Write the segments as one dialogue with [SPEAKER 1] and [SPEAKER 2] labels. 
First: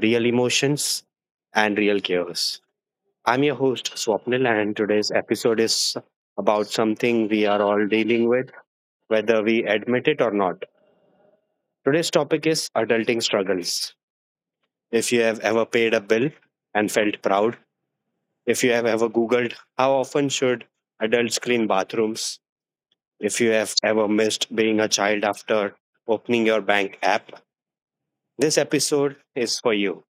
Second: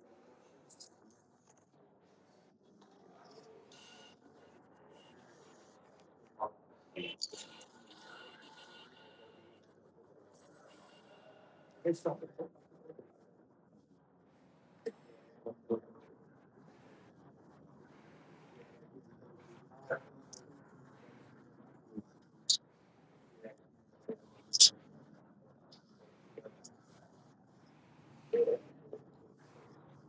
[SPEAKER 1] real emotions, and real chaos. I'm your host, Swapnil, and today's episode is about something we are all dealing with, whether we admit it or not. Today's topic is adulting struggles. If you have ever paid a bill and felt proud, if you have ever Googled how often should adults clean bathrooms, if you have ever missed being a child after opening your bank app, this episode is for you.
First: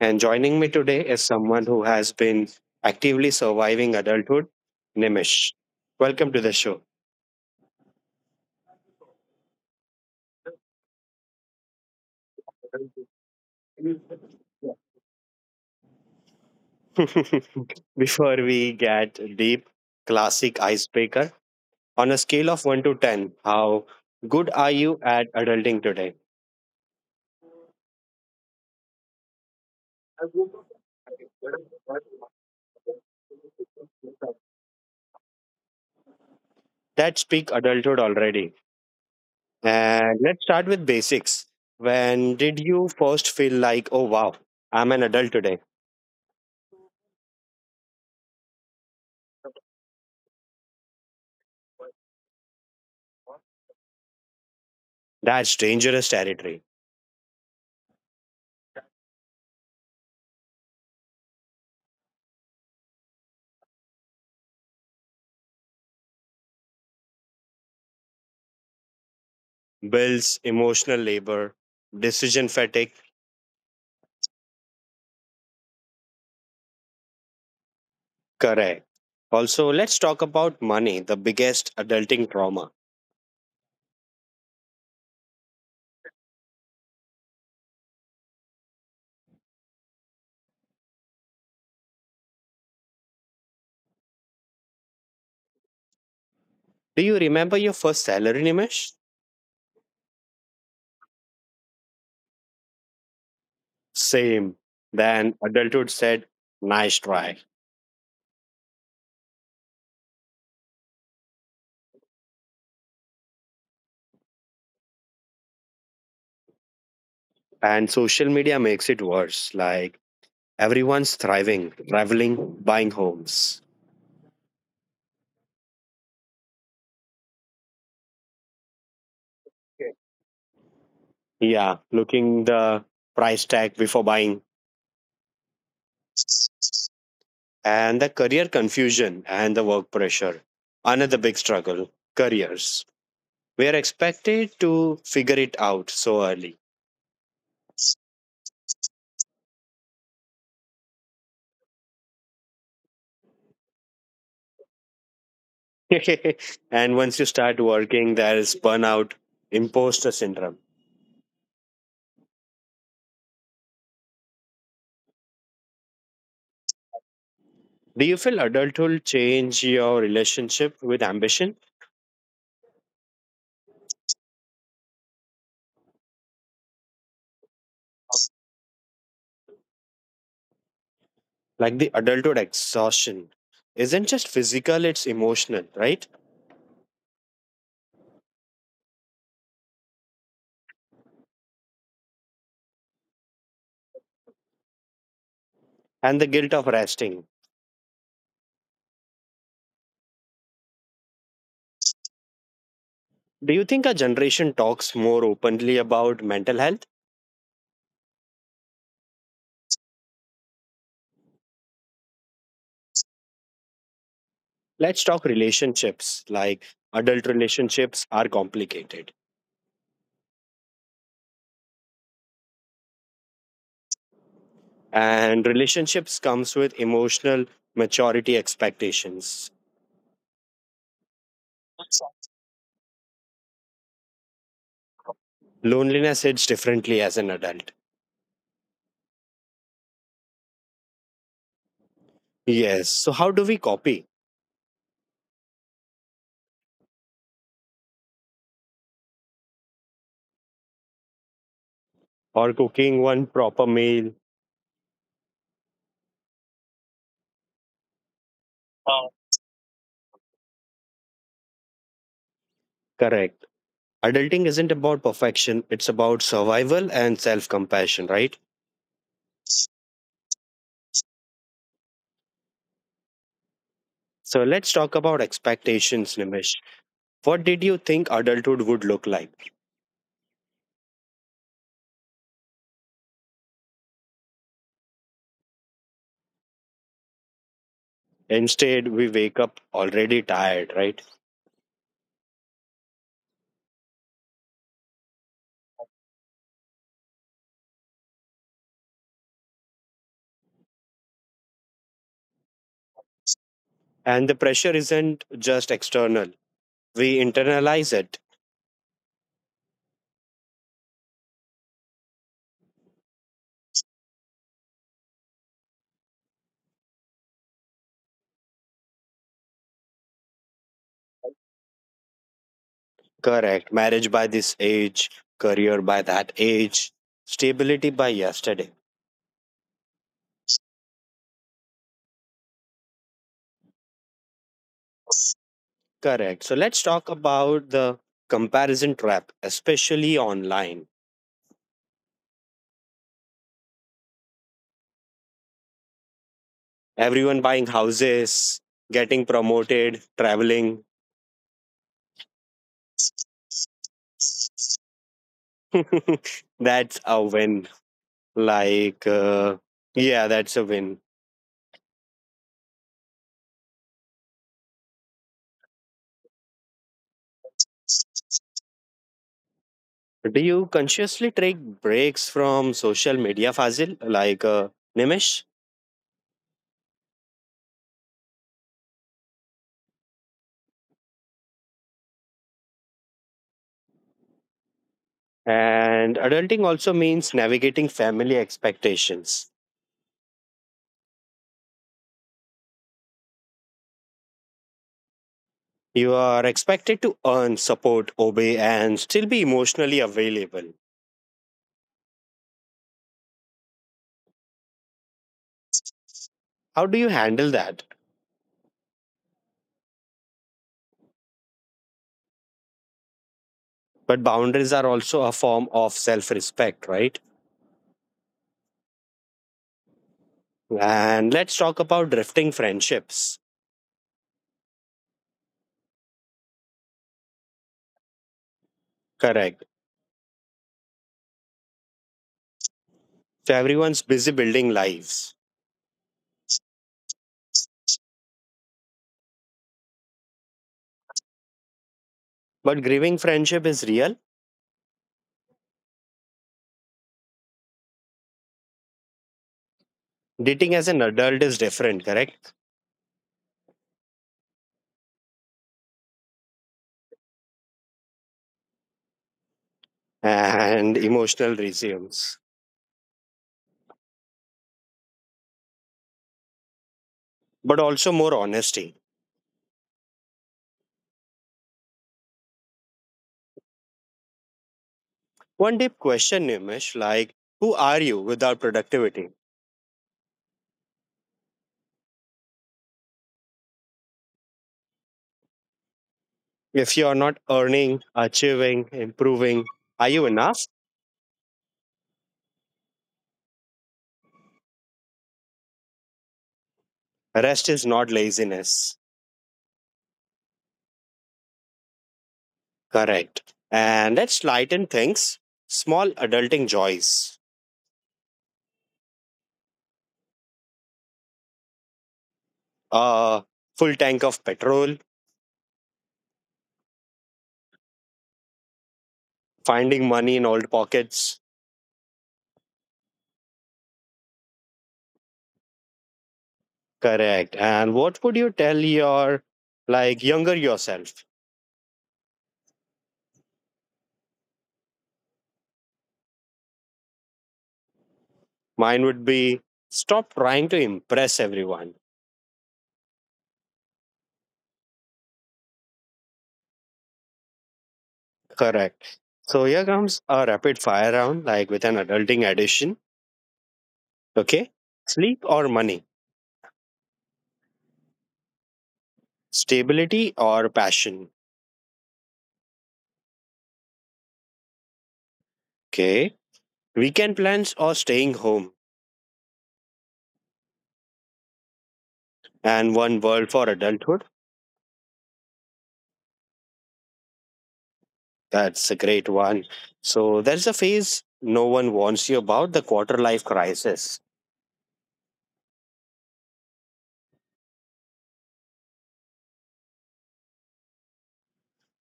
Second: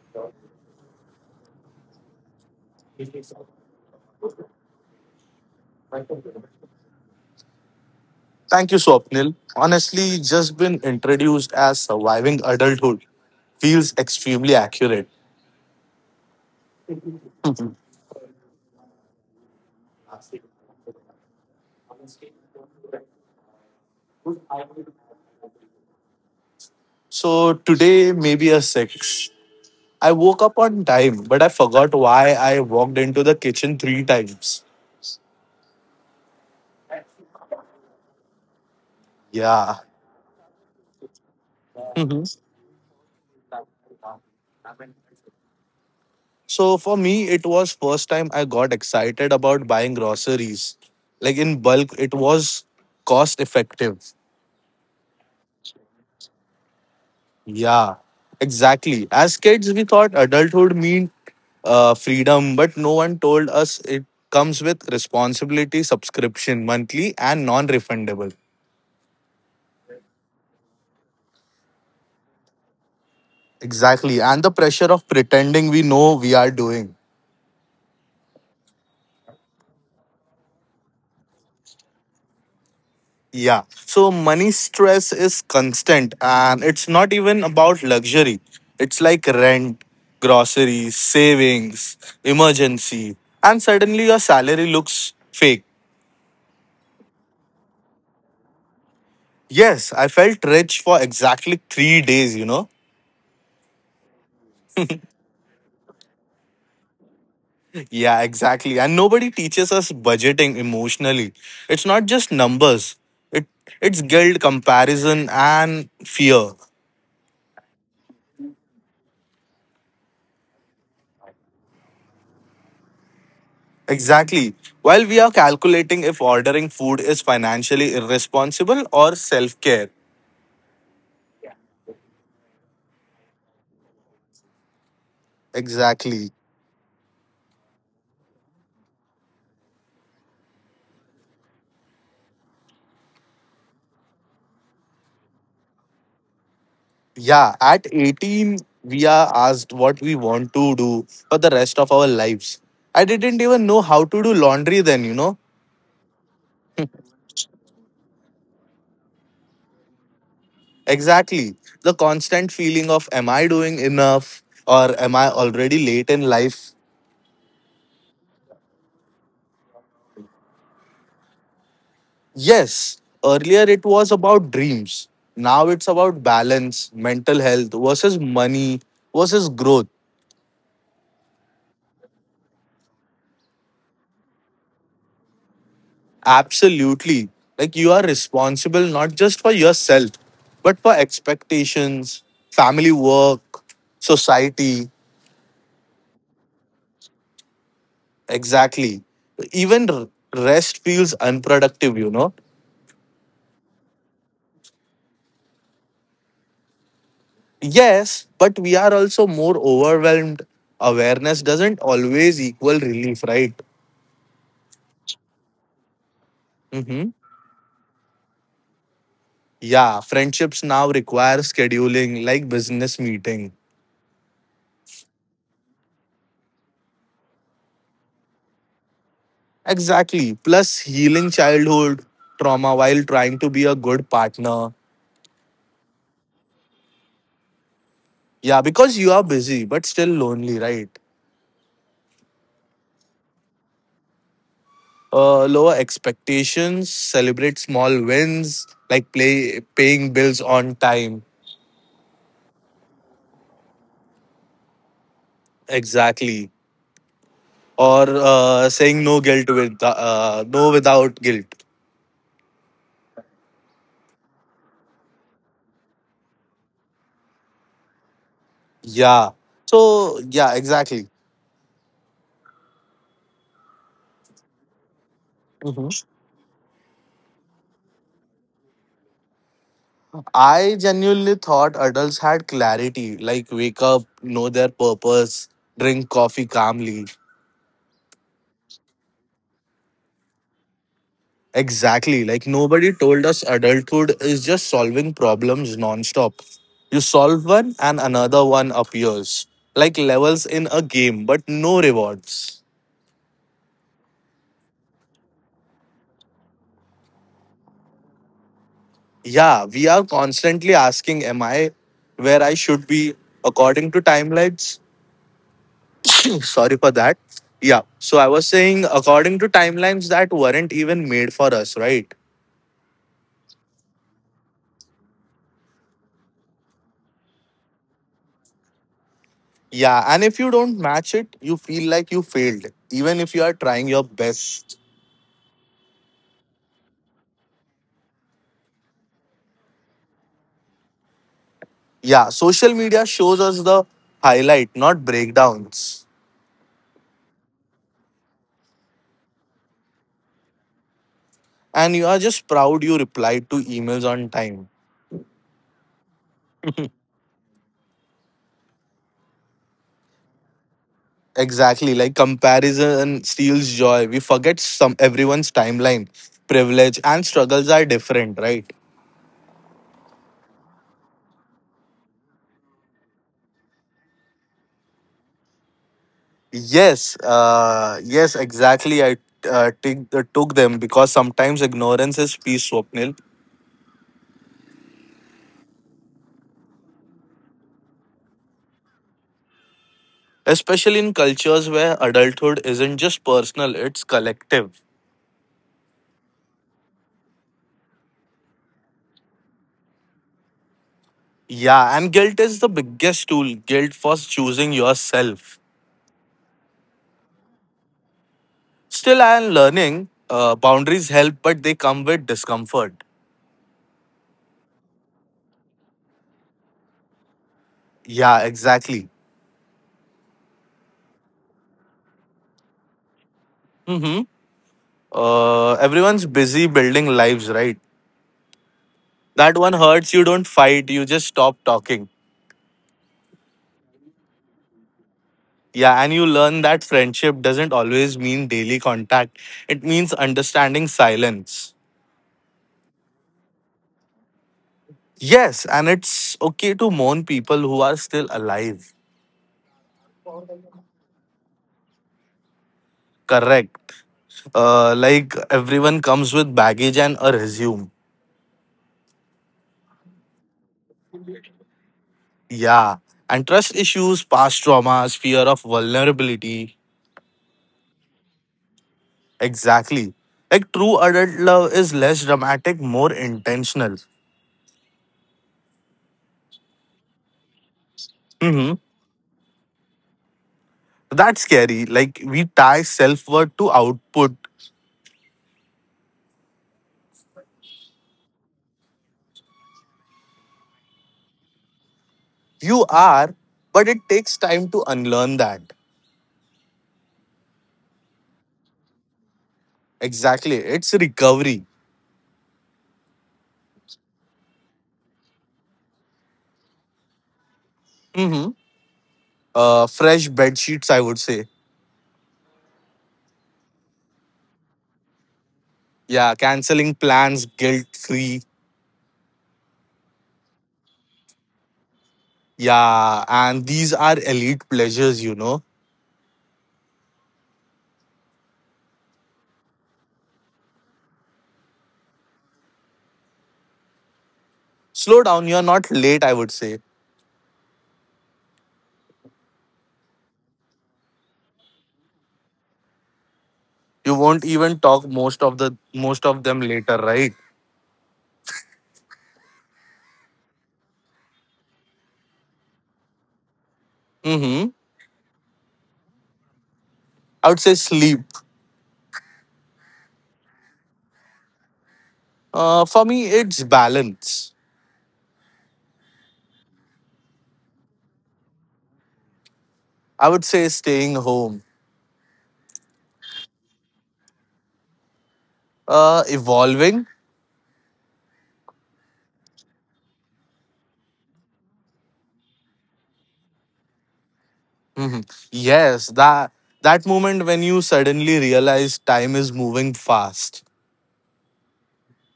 [SPEAKER 1] And joining me today is someone who has been actively surviving adulthood, Nimish. Welcome to the show.
[SPEAKER 2] Thank you, Swapnil. Honestly, just been introduced as surviving adulthood feels extremely accurate. Mhm.
[SPEAKER 1] Before we get deep, classic icebreaker, on a scale of 1 to 10, how good are you at adulting today?
[SPEAKER 2] So today, maybe a six. I woke up on time, but I forgot why I walked into the kitchen three times.
[SPEAKER 1] That speak adulthood already.
[SPEAKER 2] Yeah.
[SPEAKER 1] And let's start with basics. When
[SPEAKER 2] Mhm.
[SPEAKER 1] did you first feel like, oh, wow, I'm an adult today?
[SPEAKER 2] So for me, it was first time I got excited about buying groceries. Like in bulk, it was cost effective.
[SPEAKER 1] That's dangerous territory.
[SPEAKER 2] Yeah, exactly. As kids, we thought adulthood meant freedom, but no one told us it comes with responsibility, subscription, monthly, and non refundable.
[SPEAKER 1] Bills, emotional labor, decision fatigue.
[SPEAKER 2] Exactly. And the pressure of pretending we know we are doing.
[SPEAKER 1] Correct. Also, let's talk about money, the biggest adulting trauma.
[SPEAKER 2] Yeah. So, money stress is constant, and it's not even about luxury. It's like rent, groceries, savings, emergency, and suddenly your salary looks fake.
[SPEAKER 1] Do you remember your first salary, Nimesh?
[SPEAKER 2] Yes, I felt rich for exactly 3 days, you know?
[SPEAKER 1] Same. Then adulthood said, nice try.
[SPEAKER 2] Yeah, exactly. And nobody teaches us budgeting emotionally. It's not just numbers. It it's guilt, comparison, and fear.
[SPEAKER 1] And social media makes it worse. Like, everyone's thriving, traveling, buying homes.
[SPEAKER 2] Exactly. While we are calculating if ordering food is financially irresponsible or self-care.
[SPEAKER 1] Yeah, looking the price tag before buying,
[SPEAKER 2] Exactly.
[SPEAKER 1] and the career confusion and the work pressure. Another big struggle, careers. We are expected to figure it out so early.
[SPEAKER 2] Yeah, at 18, we are asked what we want to do for the rest of our lives. I didn't even know how to do laundry then, you know?
[SPEAKER 1] And once you start working, there is burnout, imposter syndrome.
[SPEAKER 2] Exactly. The constant feeling of, am I doing enough or am I already late in life?
[SPEAKER 1] Do you feel adulthood change your relationship with ambition?
[SPEAKER 2] Yes, earlier it was about dreams. Now it's about balance, mental health versus money versus growth.
[SPEAKER 1] Like the adulthood exhaustion isn't just physical, it's emotional, right?
[SPEAKER 2] Absolutely. Like you are responsible not just for yourself, but for expectations, family work, society.
[SPEAKER 1] And the guilt of resting.
[SPEAKER 2] Exactly. Even rest feels unproductive, you know?
[SPEAKER 1] Do you think our generation talks more openly about mental health?
[SPEAKER 2] Yes, but we are also more overwhelmed. Awareness doesn't always equal relief, right?
[SPEAKER 1] Let's talk relationships. Like, adult
[SPEAKER 2] Mm-hmm.
[SPEAKER 1] relationships are complicated,
[SPEAKER 2] Yeah, friendships now require scheduling like business meeting.
[SPEAKER 1] and relationships comes with emotional maturity expectations.
[SPEAKER 2] Exactly. Plus, healing childhood trauma while trying to be a good partner.
[SPEAKER 1] Loneliness hits differently as an adult.
[SPEAKER 2] Yeah, because you are busy but still lonely, right?
[SPEAKER 1] Yes. So how do we copy,
[SPEAKER 2] Lower expectations, celebrate small wins like play paying bills on time.
[SPEAKER 1] or cooking one proper meal?
[SPEAKER 2] Exactly. Or saying no guilt with no without guilt.
[SPEAKER 1] Correct. Adulting isn't about perfection, it's about survival and self-compassion, right?
[SPEAKER 2] Yeah. So, yeah, exactly.
[SPEAKER 1] So let's talk about
[SPEAKER 2] Mhm.
[SPEAKER 1] expectations, Nimish. What did you think adulthood would look like?
[SPEAKER 2] I genuinely thought adults had clarity, like wake up, know their purpose, drink coffee calmly.
[SPEAKER 1] Instead, we wake up already tired, right?
[SPEAKER 2] Exactly. Like nobody told us adulthood is just solving problems nonstop. You solve one and another one appears, like levels in a game, but no rewards.
[SPEAKER 1] And the pressure isn't just external, we internalize it.
[SPEAKER 2] Yeah, we are constantly asking, am I where I should be according to timelines? Sorry for that. Yeah, so I was saying, according to timelines that weren't even made for us, right?
[SPEAKER 1] Correct. Marriage by this age, career by that age, stability by yesterday.
[SPEAKER 2] Yeah, and if you don't match it, you feel like you failed, even if you are trying your best.
[SPEAKER 1] Correct. So let's talk about the comparison trap, especially online.
[SPEAKER 2] Yeah, social media shows us the highlight, not breakdowns.
[SPEAKER 1] Everyone buying houses, getting promoted, traveling.
[SPEAKER 2] And you are just proud you replied to emails on time.
[SPEAKER 1] That's a win. Like, uh, yeah, that's a win.
[SPEAKER 2] Exactly, like comparison steals joy. We forget some everyone's timeline, privilege, and struggles are different, right?
[SPEAKER 1] Do you consciously take breaks from social media, Fazil, Nimish?
[SPEAKER 2] Yes, exactly. I take, took them because sometimes ignorance is peace, Swapnil,
[SPEAKER 1] And adulting also means navigating family expectations.
[SPEAKER 2] especially in cultures where adulthood isn't just personal, it's collective.
[SPEAKER 1] You are expected to earn, support, obey, and still be emotionally available.
[SPEAKER 2] Yeah, and guilt is the biggest tool guilt for choosing yourself.
[SPEAKER 1] How do you handle that?
[SPEAKER 2] Still, I am learning. Boundaries help, but they come with discomfort.
[SPEAKER 1] But boundaries are also a form of self respect, right?
[SPEAKER 2] Yeah, exactly.
[SPEAKER 1] And let's talk about drifting friendships.
[SPEAKER 2] Everyone's busy building lives, right? That
[SPEAKER 1] Correct.
[SPEAKER 2] one hurts, you don't fight, you just stop talking.
[SPEAKER 1] So everyone's busy building lives.
[SPEAKER 2] Yeah, and you learn that friendship doesn't always mean daily contact, it means understanding silence.
[SPEAKER 1] But grieving friendship is real.
[SPEAKER 2] Yes, and it's okay to mourn people who are still alive.
[SPEAKER 1] Dating as an adult is different, correct?
[SPEAKER 2] Correct. Like everyone comes with baggage and a resume.
[SPEAKER 1] And emotional resumes,
[SPEAKER 2] Yeah, and trust issues, past traumas, fear of vulnerability.
[SPEAKER 1] but also more honesty.
[SPEAKER 2] Exactly. Like true adult love is less dramatic, more intentional.
[SPEAKER 1] One deep question, Nimish, like, who
[SPEAKER 2] Hmm.
[SPEAKER 1] are you without productivity?
[SPEAKER 2] That's scary. Like we tie self worth to output.
[SPEAKER 1] If you are not earning, achieving, improving, are you enough?
[SPEAKER 2] You are, but it takes time to unlearn that.
[SPEAKER 1] Rest is not laziness.
[SPEAKER 2] Exactly. It's recovery.
[SPEAKER 1] Correct. And let's lighten things. Small adulting joys.
[SPEAKER 2] Hmm. Fresh bed sheets, I would say.
[SPEAKER 1] A full tank of petrol,
[SPEAKER 2] Yeah, canceling plans guilt free.
[SPEAKER 1] finding money in old pockets.
[SPEAKER 2] Yeah, and these are elite pleasures, you know.
[SPEAKER 1] Correct. And what would you tell your like younger yourself?
[SPEAKER 2] Slow down. You're not late, I would say.
[SPEAKER 1] Mine would be stop trying to impress everyone.
[SPEAKER 2] You won't even talk most of them later, right?
[SPEAKER 1] Correct. So here comes a rapid fire round, like with an adulting edition.
[SPEAKER 2] Mm-hmm.
[SPEAKER 1] Okay. Sleep or money?
[SPEAKER 2] I would say sleep.
[SPEAKER 1] Stability or passion?
[SPEAKER 2] For me, it's balance.
[SPEAKER 1] Okay. Weekend plans or staying home?
[SPEAKER 2] I would say staying home,
[SPEAKER 1] And one world for adulthood?
[SPEAKER 2] evolving.
[SPEAKER 1] That's a great one. So there's a phase no one warns you about, the quarter life crisis.
[SPEAKER 2] Mhm. Yes, that moment when you suddenly realize time is moving fast.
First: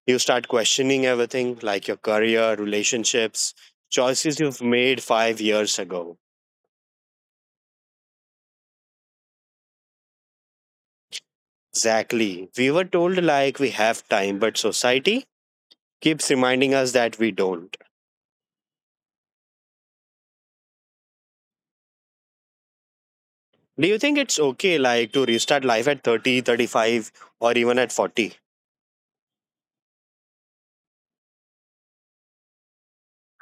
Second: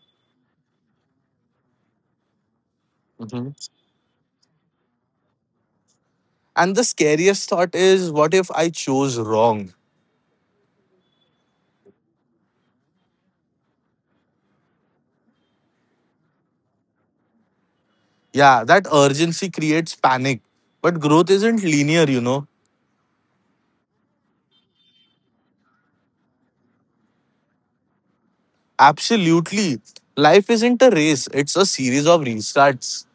[SPEAKER 1] You start questioning everything like your career,
[SPEAKER 2] Mhm.
[SPEAKER 1] relationships, choices you've made 5 years ago.
[SPEAKER 2] And the scariest thought is, what if I chose wrong?
[SPEAKER 1] Exactly. We were told like we have time, but society keeps reminding us that we don't.
[SPEAKER 2] Yeah, that urgency creates panic. But growth isn't linear, you know.
[SPEAKER 1] Do you think it's okay like to restart life at 30, 35, or even at 40?
[SPEAKER 2] Absolutely, life isn't a race; it's a series of restarts.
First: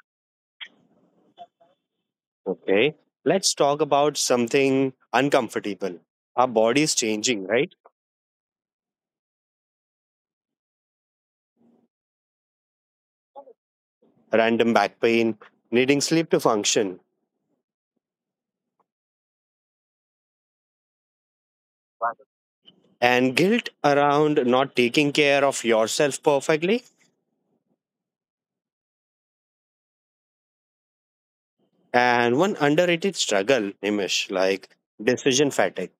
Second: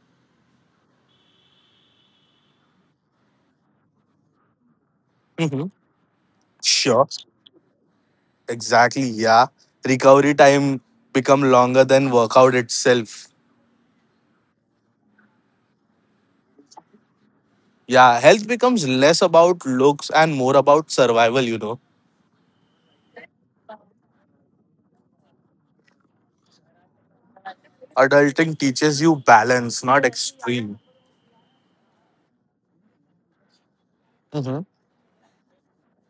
[SPEAKER 1] Okay. Let's talk about something
[SPEAKER 2] Mhm.
[SPEAKER 1] uncomfortable. Our body is
[SPEAKER 2] Sure.
[SPEAKER 1] changing, right?
[SPEAKER 2] Exactly, yeah. Recovery time become longer than workout itself.
[SPEAKER 1] Random back pain, needing sleep to function,
[SPEAKER 2] Yeah, health becomes less about looks and more about survival, you know.
[SPEAKER 1] and guilt around not taking care of yourself perfectly.
[SPEAKER 2] Adulting teaches you balance, not extreme.
[SPEAKER 1] And one underrated struggle, Nimish,
[SPEAKER 2] Mhm.
[SPEAKER 1] like decision fatigue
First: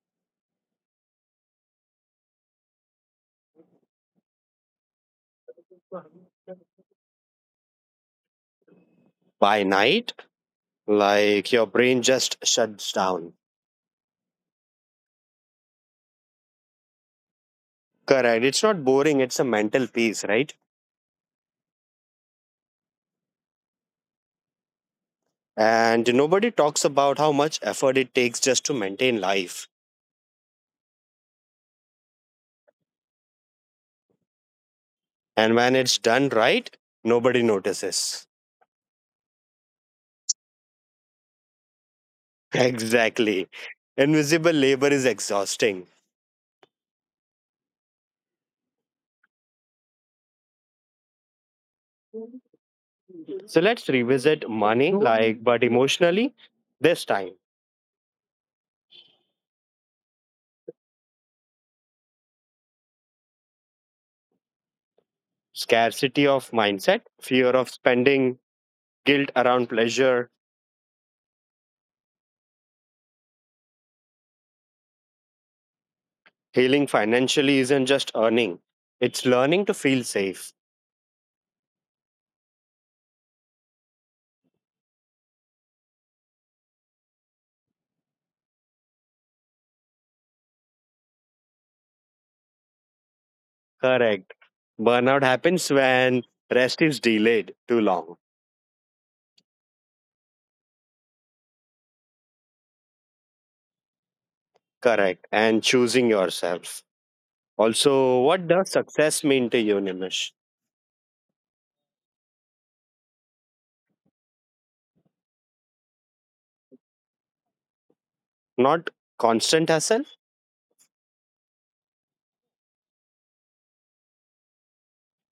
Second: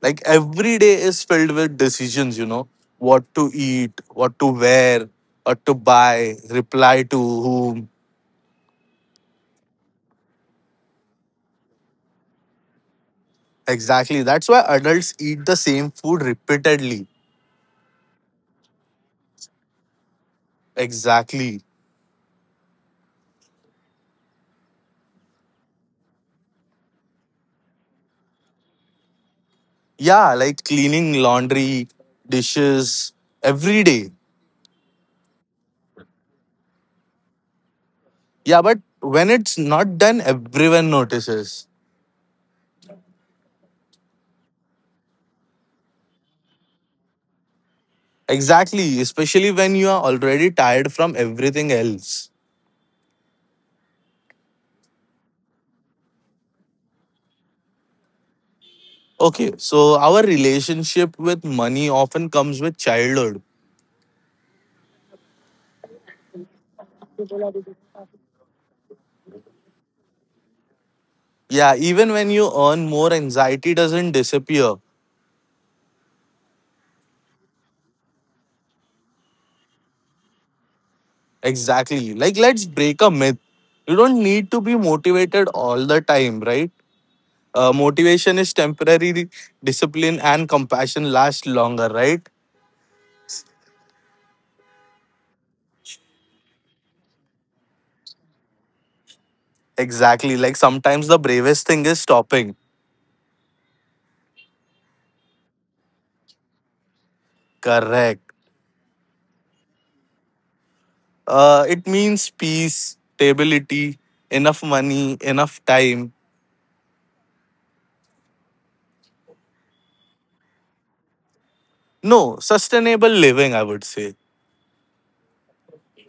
[SPEAKER 2] Like every day is filled with decisions, you know, what to eat, what to wear, what to buy, reply to whom.
[SPEAKER 1] by night. Like your brain just shuts down.
[SPEAKER 2] Exactly. That's why adults eat the same food repeatedly.
[SPEAKER 1] Correct. It's not boring, it's a mental peace, right?
[SPEAKER 2] Exactly.
[SPEAKER 1] And nobody talks about how much effort it takes just to maintain life.
[SPEAKER 2] Yeah, like cleaning laundry, dishes every day.
[SPEAKER 1] And when it's done right, nobody notices.
[SPEAKER 2] Yeah, but when it's not done, everyone notices.
[SPEAKER 1] Exactly. Invisible labor is exhausting.
[SPEAKER 2] Exactly, especially when you are already tired from everything else.
[SPEAKER 1] So let's revisit money, like, but emotionally, this time.
[SPEAKER 2] Okay, so our relationship with money often comes with childhood.
[SPEAKER 1] Scarcity of mindset, fear of spending, guilt around pleasure,
[SPEAKER 2] Yeah, even when you earn more, anxiety doesn't disappear.
[SPEAKER 1] healing financially isn't just earning, it's learning to feel safe.
[SPEAKER 2] Exactly. Like, let's break a myth. You don't need to be motivated all the time, right? Motivation is temporary, discipline and compassion last longer, right?
[SPEAKER 1] Correct. Burnout happens when rest is delayed too long.
[SPEAKER 2] Exactly. Like sometimes the bravest thing is stopping.
[SPEAKER 1] Correct. And choosing yourself.
[SPEAKER 2] Correct.
[SPEAKER 1] Also, what does success mean to you, Nimish?
[SPEAKER 2] It means peace, stability, enough money, enough time.
[SPEAKER 1] Not constant hustle.
[SPEAKER 2] No, sustainable living, I would say.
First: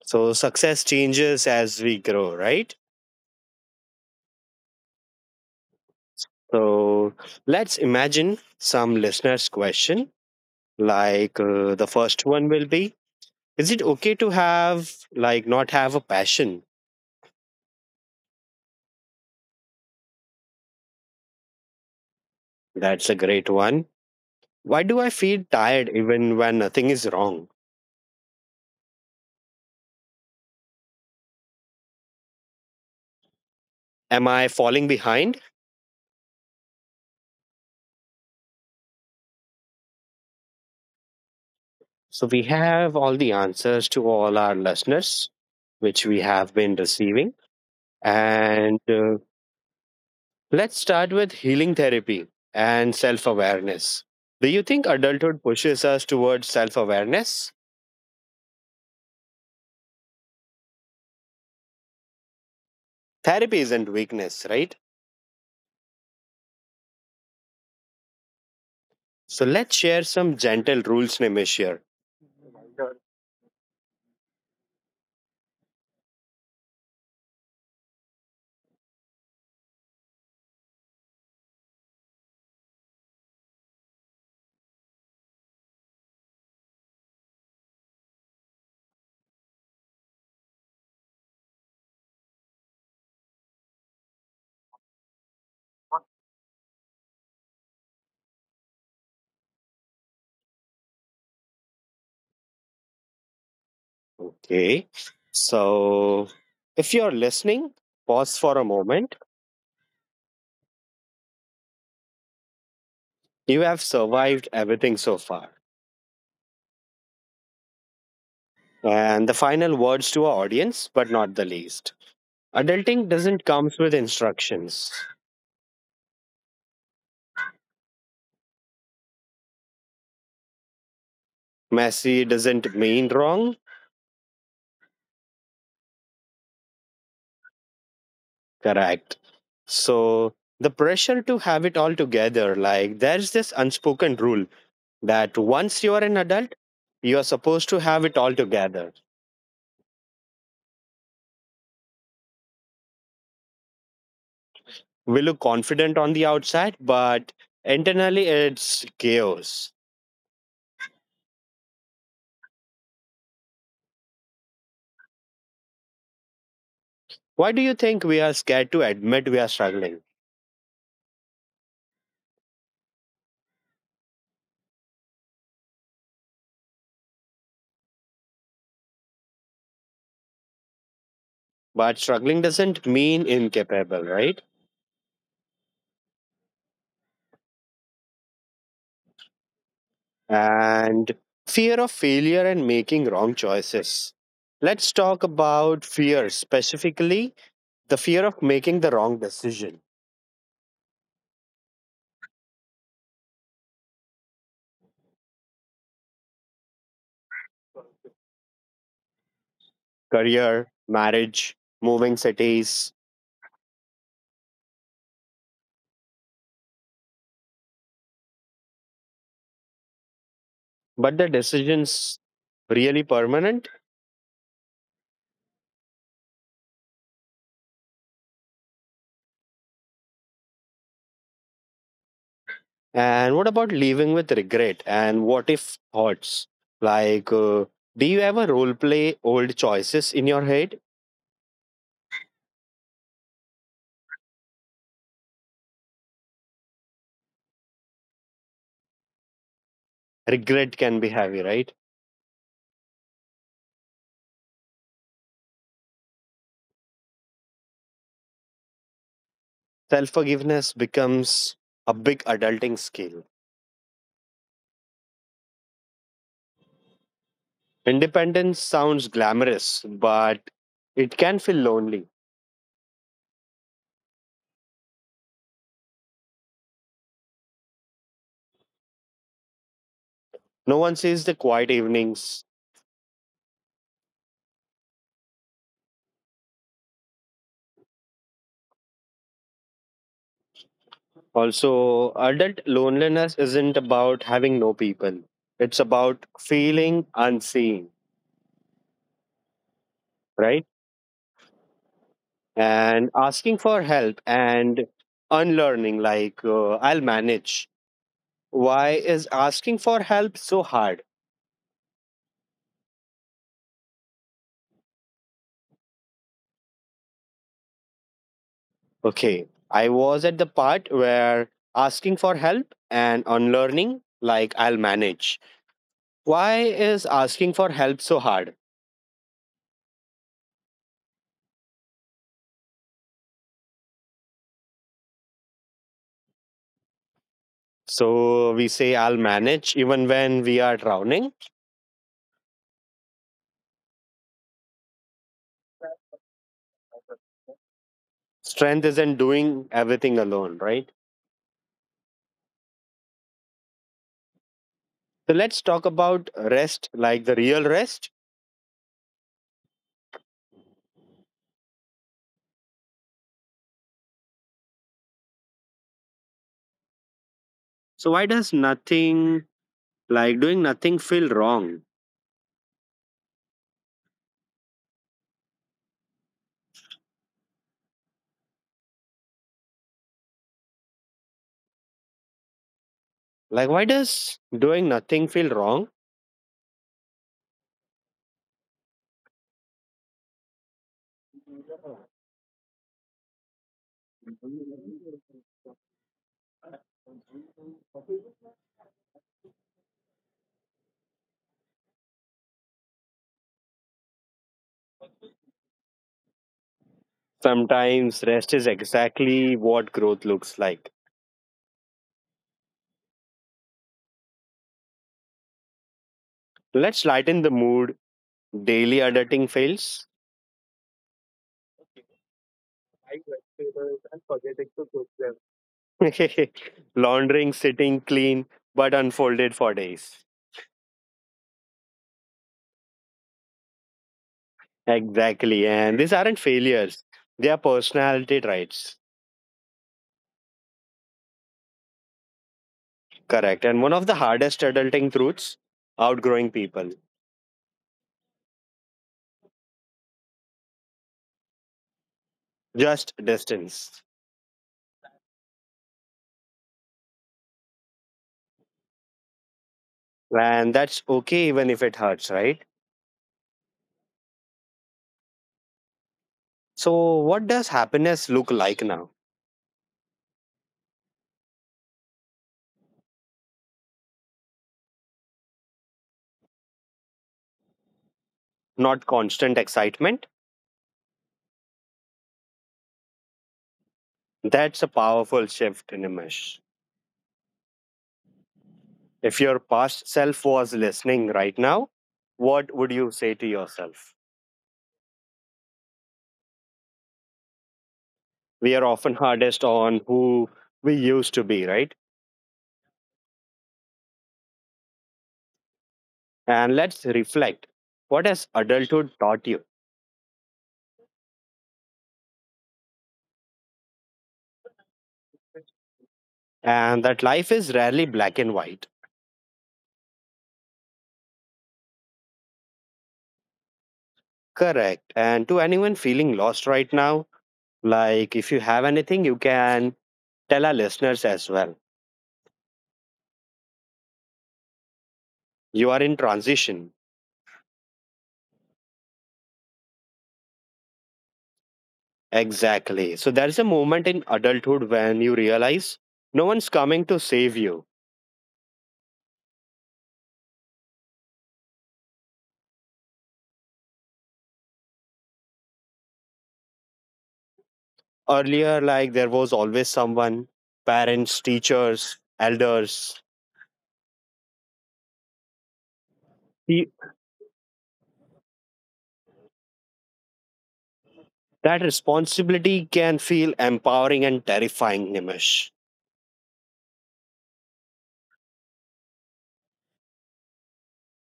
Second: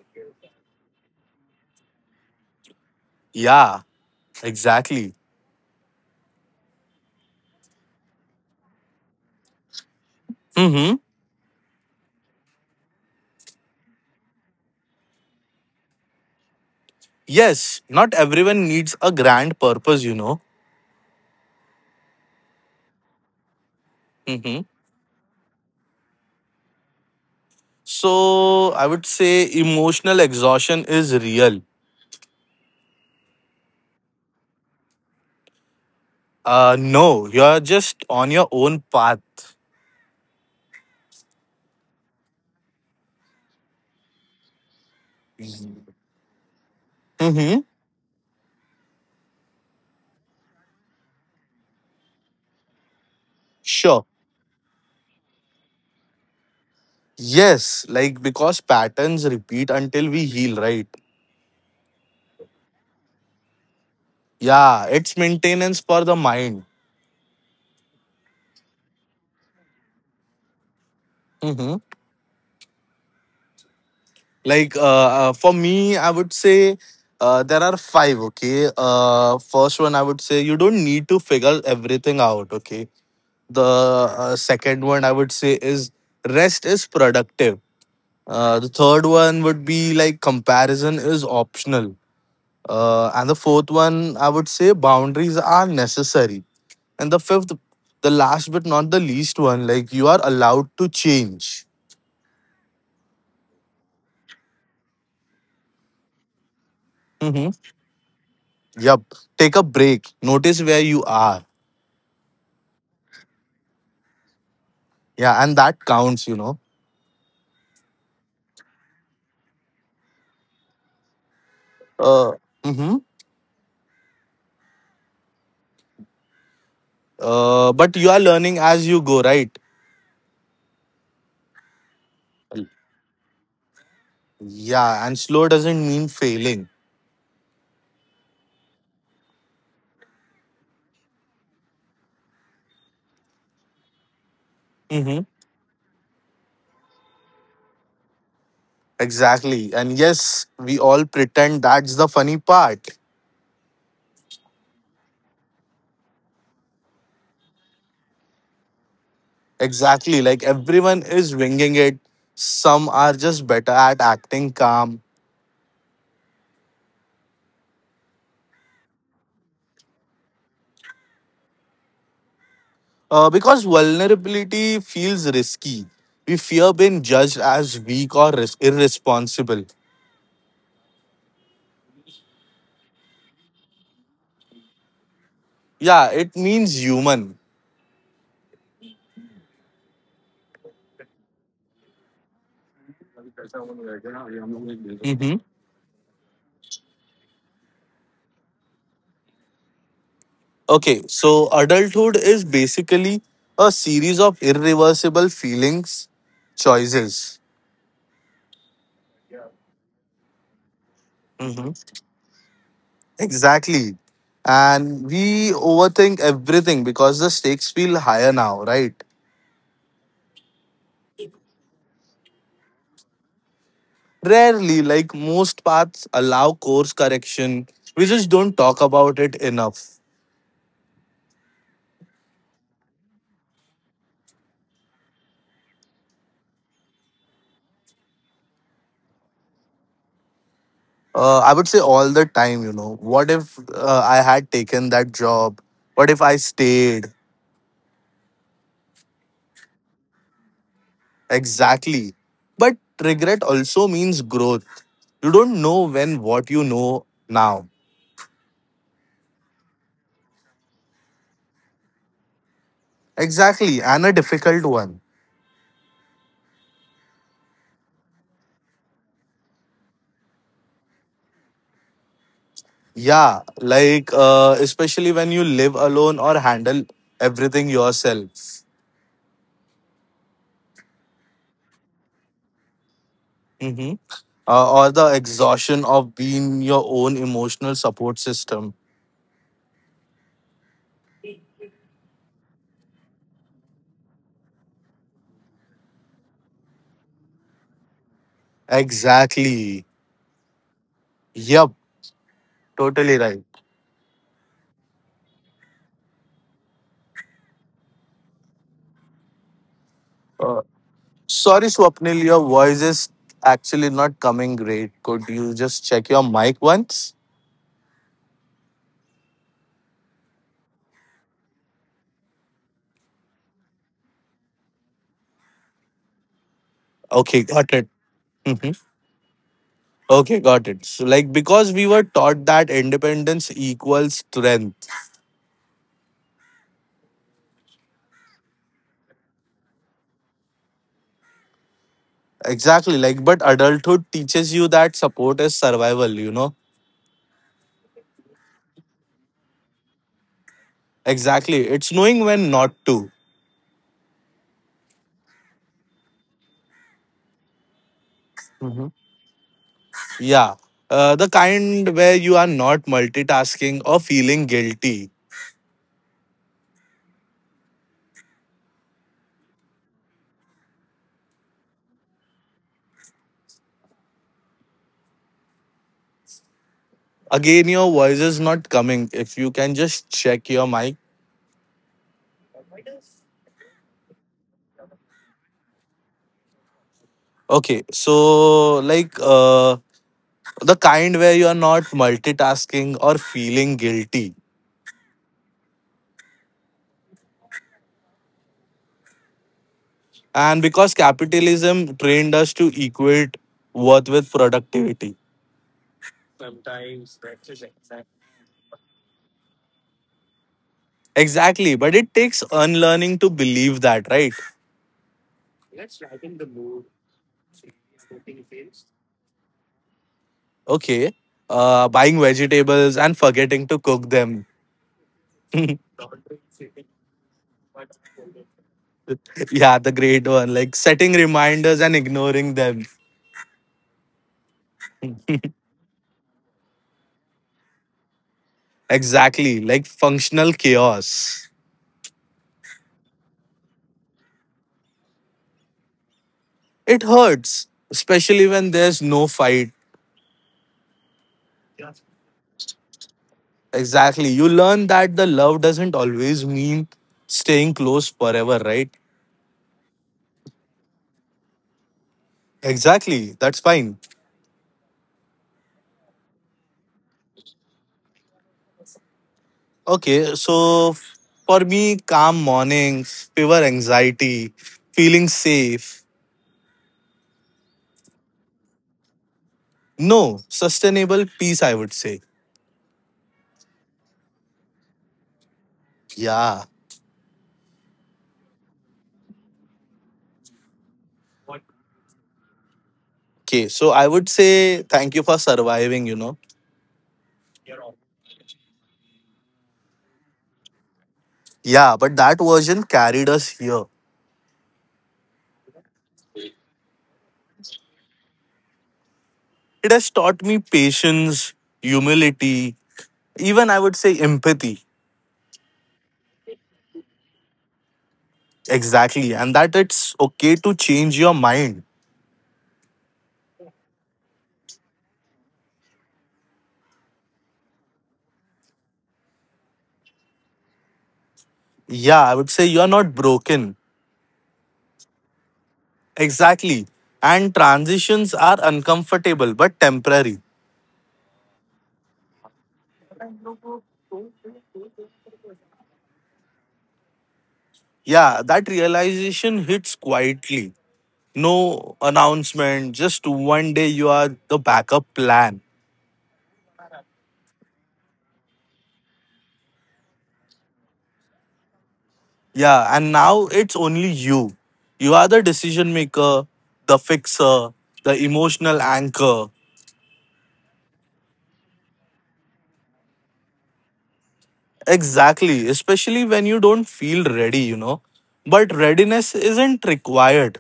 [SPEAKER 1] So, success changes as we grow, right?
[SPEAKER 2] Yeah, exactly.
[SPEAKER 1] So, let's imagine some listeners' question.
[SPEAKER 2] Mm-hmm.
[SPEAKER 1] The first one will be, is it okay to have, like, not have a passion?
[SPEAKER 2] Yes, not everyone needs a grand purpose, you know.
[SPEAKER 1] That's a great one. Why
[SPEAKER 2] Mm-hmm.
[SPEAKER 1] do I feel tired even when nothing is wrong?
[SPEAKER 2] So I would say emotional exhaustion is real.
[SPEAKER 1] Am I falling behind?
[SPEAKER 2] No, you're just on your own path.
[SPEAKER 1] So we have all the answers to all our listeners, which we have been receiving.
[SPEAKER 2] Mm-hmm.
[SPEAKER 1] And let's start with healing therapy and self awareness. Do you
[SPEAKER 2] Sure.
[SPEAKER 1] think adulthood pushes us towards self awareness?
[SPEAKER 2] Yes, like because patterns repeat until we heal, right?
[SPEAKER 1] Therapy isn't weakness, right?
[SPEAKER 2] Yeah, it's maintenance for the mind.
[SPEAKER 1] So let's share some gentle rules, Nimishir.
[SPEAKER 2] Mm-hmm. Like for me, I would say there are five. Okay. First one, I would say you don't need to figure everything out. Okay. The second one, I would say is rest is productive. The third one would be like comparison is optional. And the fourth one, I would say boundaries are necessary. And the fifth, the last but not the least one, like you are allowed to change.
[SPEAKER 1] Okay. So if you're listening, pause
[SPEAKER 2] Mm-hmm.
[SPEAKER 1] for a moment.
[SPEAKER 2] Yep. Take a break. Notice where you are.
[SPEAKER 1] You have survived everything so far.
[SPEAKER 2] Yeah, and that counts, you know.
[SPEAKER 1] And the final words to our audience, but not the least. Adulting
[SPEAKER 2] Uh,
[SPEAKER 1] doesn't comes
[SPEAKER 2] mm-hmm.
[SPEAKER 1] with instructions.
[SPEAKER 2] But you are learning as you go, right?
[SPEAKER 1] Messy doesn't mean wrong.
[SPEAKER 2] Yeah, and slow doesn't mean failing.
[SPEAKER 1] Correct. So the pressure to have it all together, like there's this unspoken rule that
[SPEAKER 2] Mm-hmm.
[SPEAKER 1] once you are an adult, you are supposed to have it all together.
[SPEAKER 2] Exactly. And yes, we all pretend that's the funny part.
[SPEAKER 1] We look confident on the outside, but internally it's chaos.
[SPEAKER 2] Exactly. Like everyone is winging it. Some are just better at acting calm.
[SPEAKER 1] Why do you think we are scared to admit we are struggling?
[SPEAKER 2] Because vulnerability feels risky. We fear being judged as weak or irresponsible.
[SPEAKER 1] But struggling doesn't mean incapable, right?
[SPEAKER 2] Yeah, it means human.
[SPEAKER 1] And fear of failure and making wrong choices. Let's talk about
[SPEAKER 2] Hmm.
[SPEAKER 1] fear, specifically the fear of making the wrong decision.
[SPEAKER 2] Okay, so adulthood is basically a series of irreversible feelings, choices.
[SPEAKER 1] Career, marriage, moving
[SPEAKER 2] Mm-hmm.
[SPEAKER 1] cities,
[SPEAKER 2] Exactly. And we overthink everything because the stakes feel higher now, right?
[SPEAKER 1] but the decisions really permanent?
[SPEAKER 2] Rarely, like most paths, allow course correction. We just don't talk about it enough.
[SPEAKER 1] And what about leaving with regret and what if thoughts? Like, uh, do you ever role play old choices in your head?
[SPEAKER 2] I would say all the time, you know, what if I had taken that job? What if I stayed?
[SPEAKER 1] Regret can be heavy, right?
[SPEAKER 2] Exactly. But regret also means growth. You don't know when what you know now.
[SPEAKER 1] Self forgiveness becomes a big adulting skill.
[SPEAKER 2] Exactly. And a difficult one.
[SPEAKER 1] Independence sounds glamorous, but it can feel lonely.
[SPEAKER 2] Yeah, like especially when you live alone or handle everything yourself.
[SPEAKER 1] No one sees the quiet evenings.
[SPEAKER 2] Hmm. Or the exhaustion of being your own emotional support system.
[SPEAKER 1] Also, adult loneliness isn't about having no people, it's about feeling unseen,
[SPEAKER 2] Exactly.
[SPEAKER 1] right?
[SPEAKER 2] Yep, totally
[SPEAKER 1] And
[SPEAKER 2] right.
[SPEAKER 1] asking for help and unlearning, like, I'll manage. Why is asking for help
[SPEAKER 2] Uh,
[SPEAKER 1] so hard?
[SPEAKER 2] sorry, Swapnil, your voice is actually not coming great. Could you just check your mic once?
[SPEAKER 1] Okay, I was at the part where asking for help and unlearning, like, I'll manage. Why is asking
[SPEAKER 2] Okay,
[SPEAKER 1] for
[SPEAKER 2] got
[SPEAKER 1] help
[SPEAKER 2] it.
[SPEAKER 1] so hard?
[SPEAKER 2] Mhm. Okay, got it. So, like, because we were taught that independence equals strength.
[SPEAKER 1] So we say, I'll manage even when we are drowning.
[SPEAKER 2] Exactly. Like, but adulthood teaches you that support is survival, you know?
[SPEAKER 1] Strength isn't doing everything alone, right?
[SPEAKER 2] Exactly. It's knowing when not to.
[SPEAKER 1] So let's talk about rest, like the real rest.
[SPEAKER 2] Mhm. Yeah. The kind where you are not multitasking or feeling guilty.
[SPEAKER 1] So, why does nothing, like doing nothing, feel wrong?
[SPEAKER 2] Again, your voice is not coming. If you can just check your mic.
[SPEAKER 1] Like, why does doing nothing feel wrong?
[SPEAKER 2] Okay. So, like, the kind where you are not multitasking or feeling guilty. And because capitalism trained us to equate worth with productivity.
[SPEAKER 1] Sometimes rest is exactly what growth looks like.
[SPEAKER 2] Exactly, but it takes unlearning to believe that, right?
[SPEAKER 1] Let's lighten the mood. Daily adulting fails.
[SPEAKER 2] Okay, buying
[SPEAKER 1] I
[SPEAKER 2] vegetables and forgetting
[SPEAKER 1] vegetables
[SPEAKER 2] to
[SPEAKER 1] and
[SPEAKER 2] cook
[SPEAKER 1] forgetting
[SPEAKER 2] them.
[SPEAKER 1] to cook them. Laundering, sitting clean, but unfolded for
[SPEAKER 2] Yeah,
[SPEAKER 1] days.
[SPEAKER 2] the great one. Like setting reminders and ignoring them.
[SPEAKER 1] Exactly. And these aren't failures, they are personality traits.
[SPEAKER 2] Exactly, like functional chaos.
[SPEAKER 1] Correct. And one of the hardest adulting truths, outgrowing people,
[SPEAKER 2] It hurts, especially when there's no fight.
[SPEAKER 1] just distance.
[SPEAKER 2] Exactly, you learn that the love doesn't always mean staying close forever, right?
[SPEAKER 1] And that's okay even if it hurts, right?
[SPEAKER 2] Exactly, that's fine.
[SPEAKER 1] So, what does happiness look like now?
[SPEAKER 2] Okay, so for me, calm mornings, fever anxiety, feeling safe.
[SPEAKER 1] Not constant excitement.
[SPEAKER 2] No, sustainable peace, I would say.
[SPEAKER 1] That's a powerful shift in a.
[SPEAKER 2] Yeah.
[SPEAKER 1] If your past self was listening right now, what would you say to yourself?
[SPEAKER 2] Okay, so I would say thank you for surviving, you know.
[SPEAKER 1] We are often hardest on who we used to be, right?
[SPEAKER 2] Yeah, but that version carried us here.
[SPEAKER 1] And let's reflect. What has adulthood taught you?
[SPEAKER 2] It has taught me patience, humility, even I would say empathy.
[SPEAKER 1] And that life is rarely black and white.
[SPEAKER 2] Exactly, and that it's okay to change your mind.
[SPEAKER 1] Correct. And to anyone feeling lost right now, like if you have anything, you can tell our listeners as well.
[SPEAKER 2] Yeah, I would say you are not broken.
[SPEAKER 1] You are in transition.
[SPEAKER 2] Exactly. And transitions are uncomfortable but temporary.
[SPEAKER 1] Exactly. So there is a moment in adulthood when you realize no one's coming to save you.
[SPEAKER 2] Yeah, that realization hits quietly. No announcement, just one day you are the backup plan.
[SPEAKER 1] Earlier, like there was always someone, parents, teachers, elders.
[SPEAKER 2] Yeah, and now it's only you. You are the
[SPEAKER 1] He-
[SPEAKER 2] decision maker, the fixer, the emotional anchor.
[SPEAKER 1] that responsibility can feel empowering and terrifying, Nimish.
[SPEAKER 2] Exactly, especially when you don't feel ready, you know. But readiness isn't required.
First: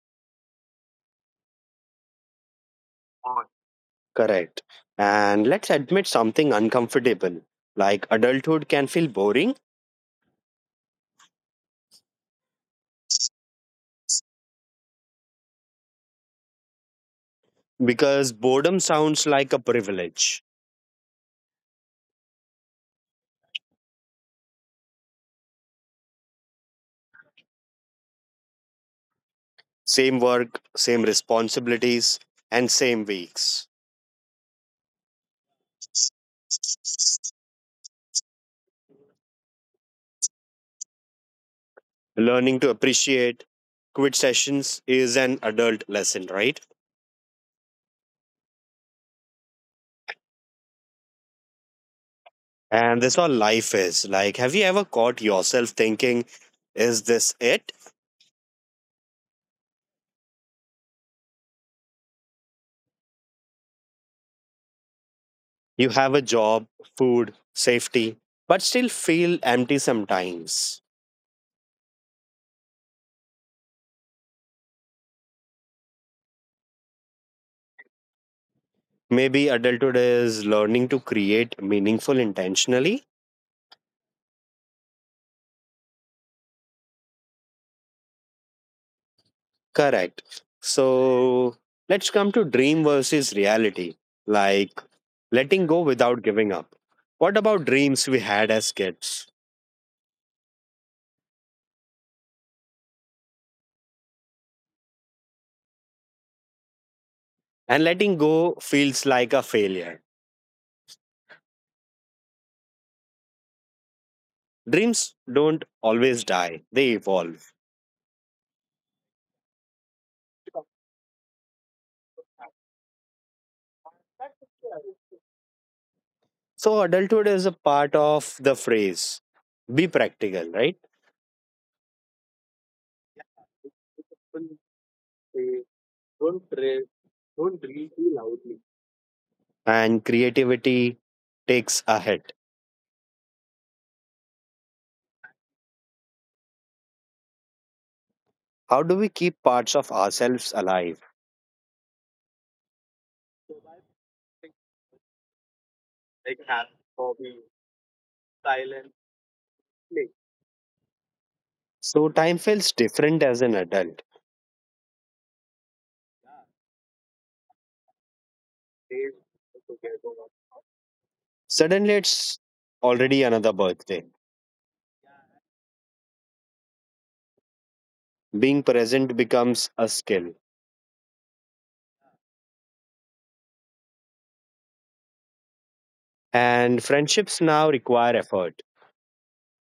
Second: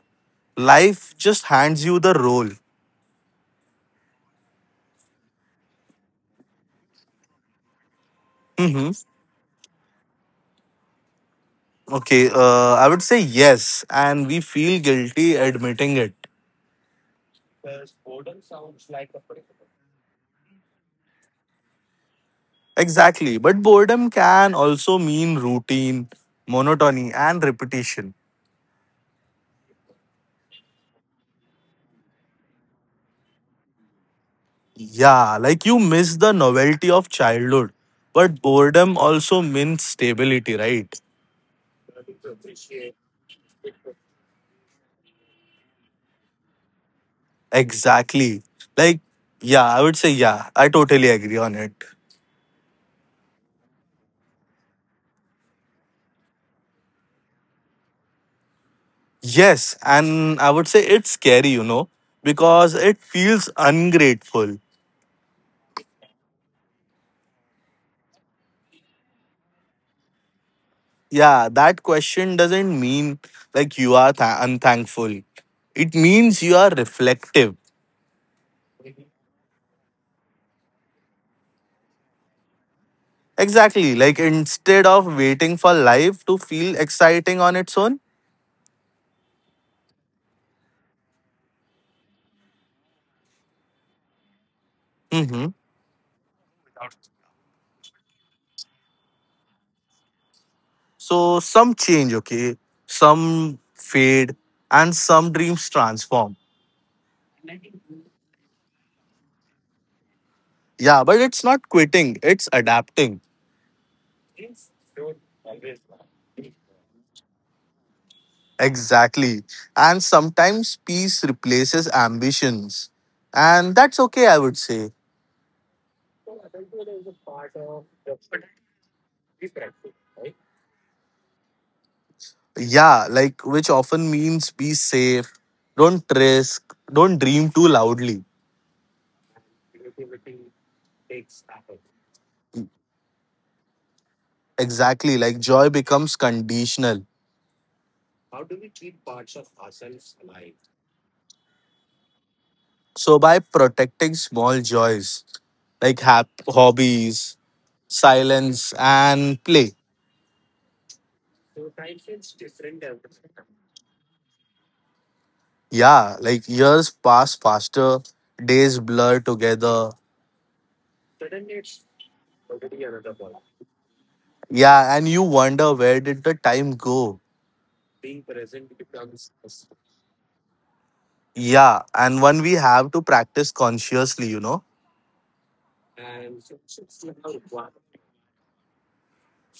[SPEAKER 2] Life just hands you the role.
[SPEAKER 1] Correct. And let's admit something uncomfortable, like adulthood can feel boring.
[SPEAKER 2] Okay, I would say yes, and we feel guilty admitting it.
[SPEAKER 1] Because boredom sounds like a privilege.
[SPEAKER 2] Exactly, but boredom can also mean routine, monotony, and repetition.
[SPEAKER 1] Same work, same responsibilities, and same weeks.
[SPEAKER 2] Yeah, like you miss the novelty of childhood, but boredom also means stability, right?
[SPEAKER 1] Learning to appreciate quit sessions is an adult lesson, right?
[SPEAKER 2] Exactly. Like, yeah, I would say, yeah, I totally agree on it.
[SPEAKER 1] And that's how life is. Like, have you ever caught yourself thinking, is this it?
[SPEAKER 2] Yes, and I would say it's scary, you know, because it feels ungrateful.
[SPEAKER 1] You have a job, food, safety, but still feel empty sometimes.
[SPEAKER 2] Yeah, that question doesn't mean like you are unthankful, it means you are reflective.
[SPEAKER 1] Maybe adulthood is learning to create meaningful intentionally.
[SPEAKER 2] Exactly, like instead of waiting for life to feel exciting on its own.
[SPEAKER 1] Correct. So let's come to dream versus reality. Like,
[SPEAKER 2] Hmm.
[SPEAKER 1] letting go without giving up. What about dreams we had as kids?
[SPEAKER 2] So some change, okay, some fade, and some dreams transform.
[SPEAKER 1] And letting go feels like a failure.
[SPEAKER 2] Yeah, but it's not quitting, it's adapting.
[SPEAKER 1] Dreams don't always die, they evolve.
[SPEAKER 2] Exactly, and sometimes peace replaces ambitions, and that's okay, I would say.
[SPEAKER 1] So adulthood is a part of the phrase. Be practical, right?
[SPEAKER 2] Yeah, like which often means be safe, don't risk, don't dream too loudly.
[SPEAKER 1] And creativity takes a hit.
[SPEAKER 2] Exactly, like joy becomes conditional.
[SPEAKER 1] How do we keep parts of ourselves alive?
[SPEAKER 2] So by protecting small joys like hobbies, silence, and play.
[SPEAKER 1] So time feels different as an adult.
[SPEAKER 2] Yeah, like years pass faster, days blur together.
[SPEAKER 1] Suddenly it's already another birthday.
[SPEAKER 2] Yeah, and you wonder where did the time go?
[SPEAKER 1] Being present becomes a skill.
[SPEAKER 2] Yeah, and one we have to practice consciously, you know.
[SPEAKER 1] And friendships now require effort.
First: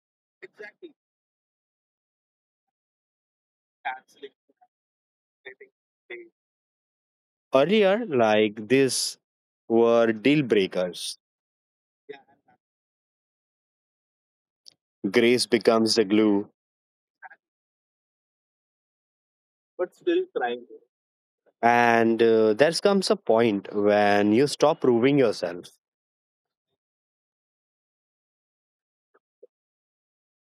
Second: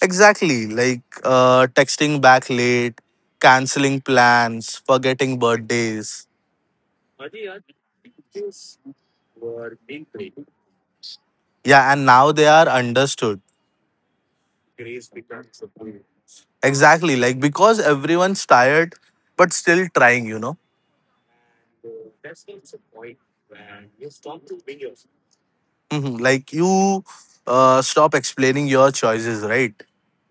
[SPEAKER 2] Exactly, like texting back late, canceling plans, forgetting birthdays.
[SPEAKER 1] Earlier, like these were deal breakers.
[SPEAKER 2] Yeah, and now they are understood.
[SPEAKER 1] Grace becomes the glue.
[SPEAKER 2] Exactly, like because everyone's tired but
[SPEAKER 1] But
[SPEAKER 2] still
[SPEAKER 1] still
[SPEAKER 2] trying, you
[SPEAKER 1] trying.
[SPEAKER 2] know?
[SPEAKER 1] And there comes a point when you stop proving yourself.
[SPEAKER 2] Mhm. Like you stop explaining your choices, right?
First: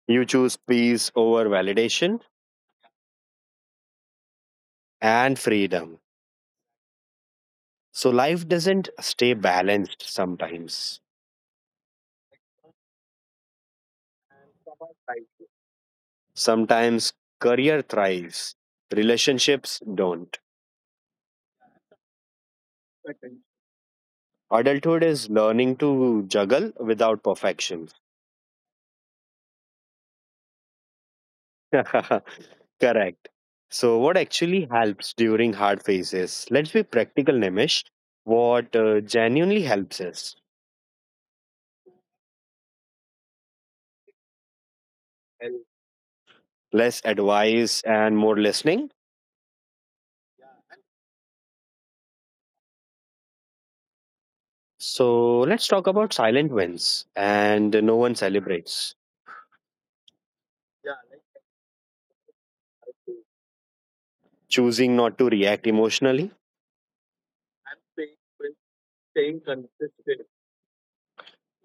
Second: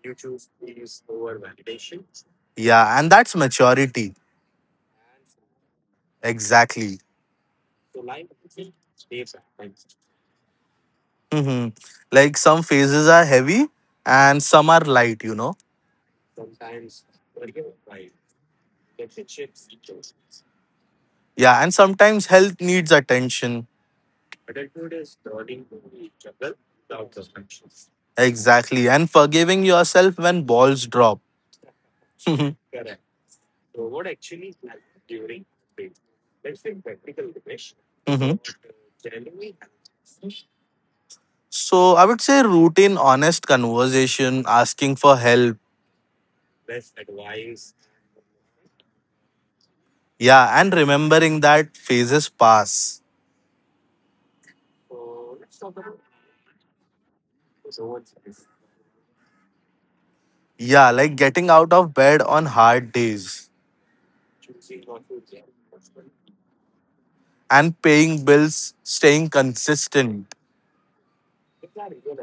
[SPEAKER 1] You choose peace over validation
[SPEAKER 2] Yeah, and that's maturity.
[SPEAKER 1] and freedom.
[SPEAKER 2] Exactly.
[SPEAKER 1] So life doesn't stay balanced sometimes.
[SPEAKER 2] Hmm. Like some phases are heavy and some are light, you know?
[SPEAKER 1] Sometimes career thrives, relationships don't.
[SPEAKER 2] Yeah, and sometimes health needs attention.
[SPEAKER 1] Adulthood is learning to juggle without perfection.
[SPEAKER 2] Exactly. And forgiving yourself when balls drop.
[SPEAKER 1] Correct. So, what actually helps during hard phases? Let's be practical,
[SPEAKER 2] Mhm.
[SPEAKER 1] Nimish. What genuinely helps is
[SPEAKER 2] So I would say routine, honest conversation, asking for help.
[SPEAKER 1] less advice and more listening.
[SPEAKER 2] Yeah, and remembering that phases pass.
[SPEAKER 1] So, let's talk about silent wins and no one celebrates.
[SPEAKER 2] Yeah, like getting out of bed on hard days
[SPEAKER 1] Choosing not to react emotionally.
[SPEAKER 2] and paying bills, staying consistent.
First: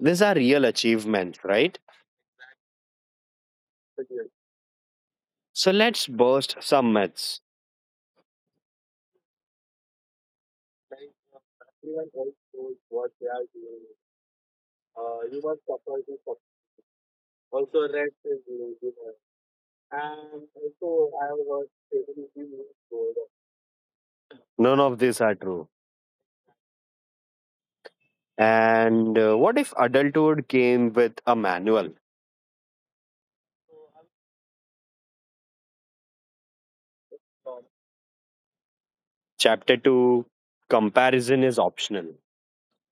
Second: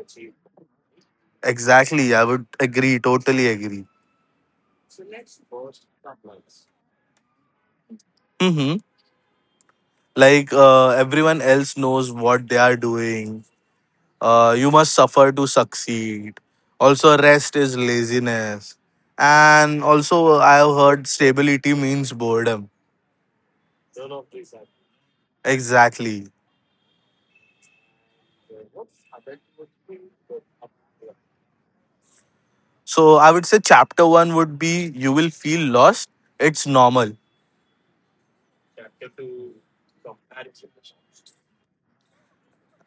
[SPEAKER 1] These are real achievements, right?
[SPEAKER 2] Exactly. I would agree. Totally agree.
[SPEAKER 1] So, let's burst some myths.
[SPEAKER 2] Mm-hmm. Like everyone else knows what they are doing. You must suffer to succeed. Also, rest is laziness. And also, I have heard stability means boredom.
[SPEAKER 1] None of these are true.
[SPEAKER 2] Exactly.
[SPEAKER 1] And what if adulthood came with a manual?
[SPEAKER 2] So, I would say chapter one would be you will feel lost. It's normal.
[SPEAKER 1] Chapter 2, comparison is optional.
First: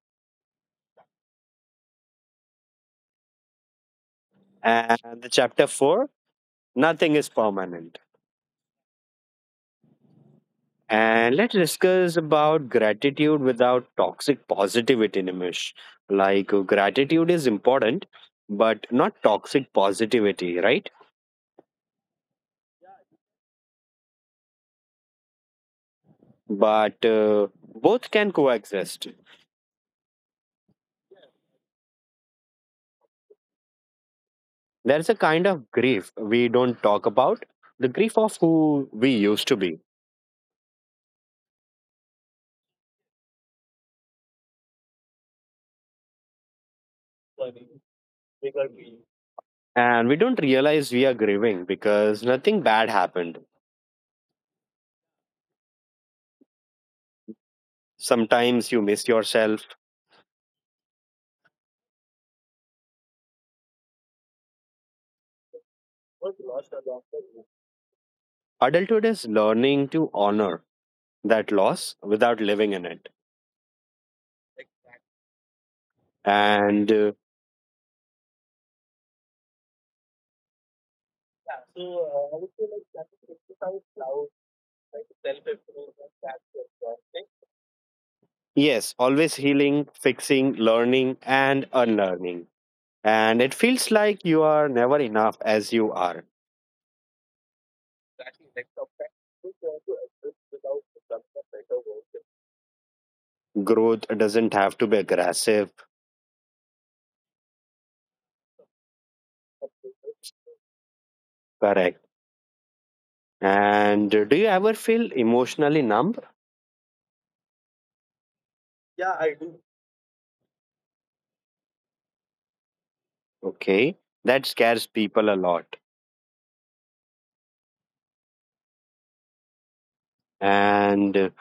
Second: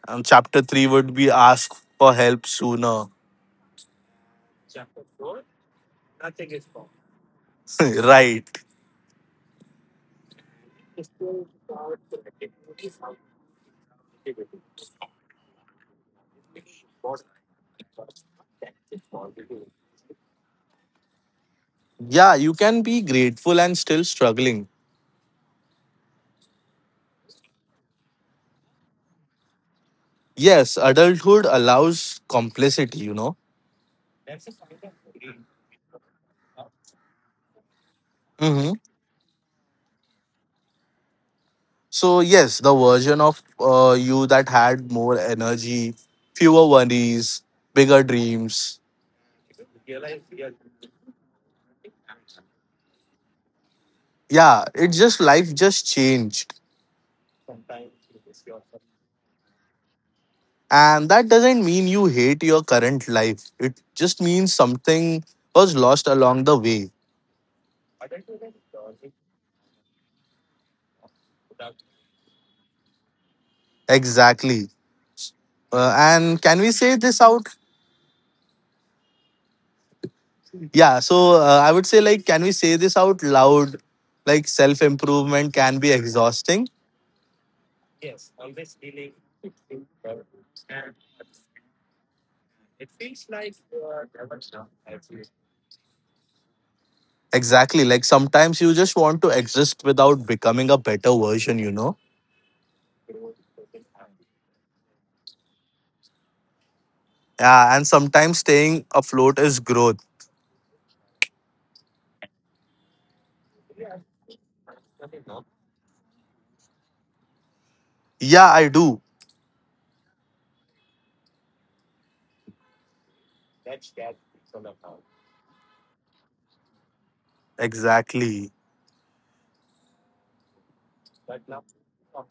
[SPEAKER 2] And chapter three would be ask for help sooner.
[SPEAKER 1] And the chapter 4, nothing is permanent.
[SPEAKER 2] Right.
[SPEAKER 1] And let's discuss about gratitude without toxic positivity, Nimish. Gratitude is important, but not toxic positivity, right?
[SPEAKER 2] Yeah, you can be grateful and still struggling.
[SPEAKER 1] But both can coexist.
[SPEAKER 2] Yes, adulthood allows complicity, you know.
[SPEAKER 1] There's a kind of grief we don't talk about, the grief
[SPEAKER 2] Mm-hmm.
[SPEAKER 1] of who we used to be.
[SPEAKER 2] So yes, the version of you that had more energy, fewer worries, bigger dreams.
[SPEAKER 1] And we don't realize we are grieving because nothing bad happened.
[SPEAKER 2] Yeah, it's just life just changed.
[SPEAKER 1] Sometimes you miss yourself.
[SPEAKER 2] And that doesn't mean you hate your current life. It just means something was lost along the way.
[SPEAKER 1] Adulthood is learning to honor that loss without living in it.
[SPEAKER 2] Exactly. And can we say
[SPEAKER 1] And
[SPEAKER 2] this out? Yeah, so I would say like can we say this out loud? Like self improvement can be exhausting.
[SPEAKER 1] yes, always healing, fixing, learning, and unlearning. And it feels like you are never enough as you are.
[SPEAKER 2] Exactly. Like sometimes you just want to exist without becoming a better version, you know?
[SPEAKER 1] Growth doesn't have to be aggressive.
[SPEAKER 2] Yeah. And sometimes staying afloat is growth.
[SPEAKER 1] Correct. And do you ever feel emotionally numb?
[SPEAKER 2] Yeah, I do.
[SPEAKER 1] Yeah, I do. Okay. That scares people a lot.
[SPEAKER 2] Exactly.
[SPEAKER 1] And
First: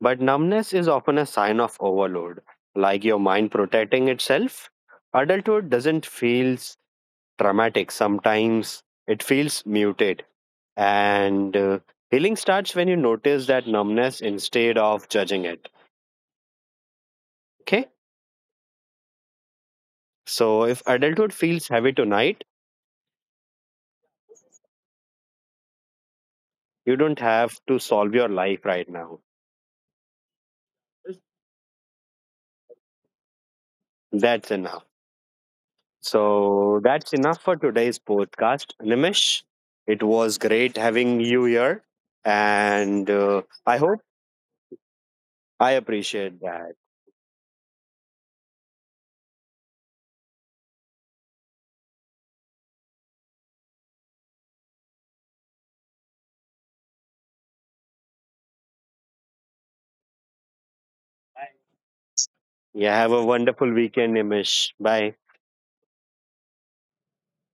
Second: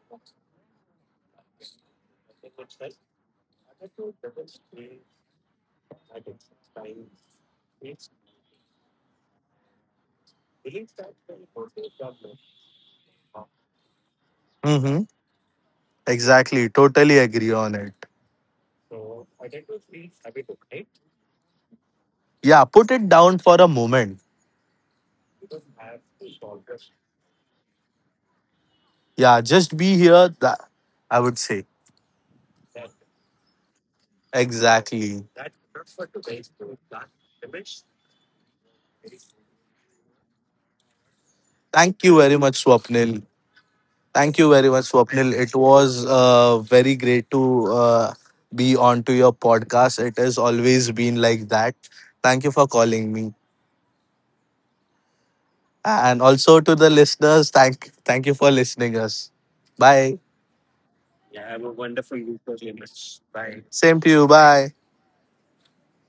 [SPEAKER 1] But numbness is often a sign of overload, like your mind protecting itself. Adulthood doesn't feel traumatic, sometimes it feels muted. And healing starts when you notice that numbness instead of
[SPEAKER 2] Mm-hmm.
[SPEAKER 1] judging it.
[SPEAKER 2] Exactly. Totally agree
[SPEAKER 1] Okay?
[SPEAKER 2] on it.
[SPEAKER 1] So if adulthood feels heavy tonight,
[SPEAKER 2] Yeah. Put it down for a moment.
[SPEAKER 1] you don't have to solve your life right now.
[SPEAKER 2] Yeah. Just be here. That I would say.
[SPEAKER 1] That's enough.
[SPEAKER 2] Exactly.
[SPEAKER 1] So that's enough for today's podcast. Nimish, it was great having you here.
[SPEAKER 2] Thank you
[SPEAKER 1] And
[SPEAKER 2] very much,
[SPEAKER 1] I hope.
[SPEAKER 2] Swapnil. Thank you very
[SPEAKER 1] I
[SPEAKER 2] much, Swapnil. It
[SPEAKER 1] appreciate that.
[SPEAKER 2] was very great to be on to your podcast. It has always been like that. Thank you for calling me, and also to the listeners. Thank you for listening us. Bye.
[SPEAKER 1] Yeah, have a wonderful weekend, Nimish.
[SPEAKER 2] Same to
[SPEAKER 1] Bye.
[SPEAKER 2] you. Bye.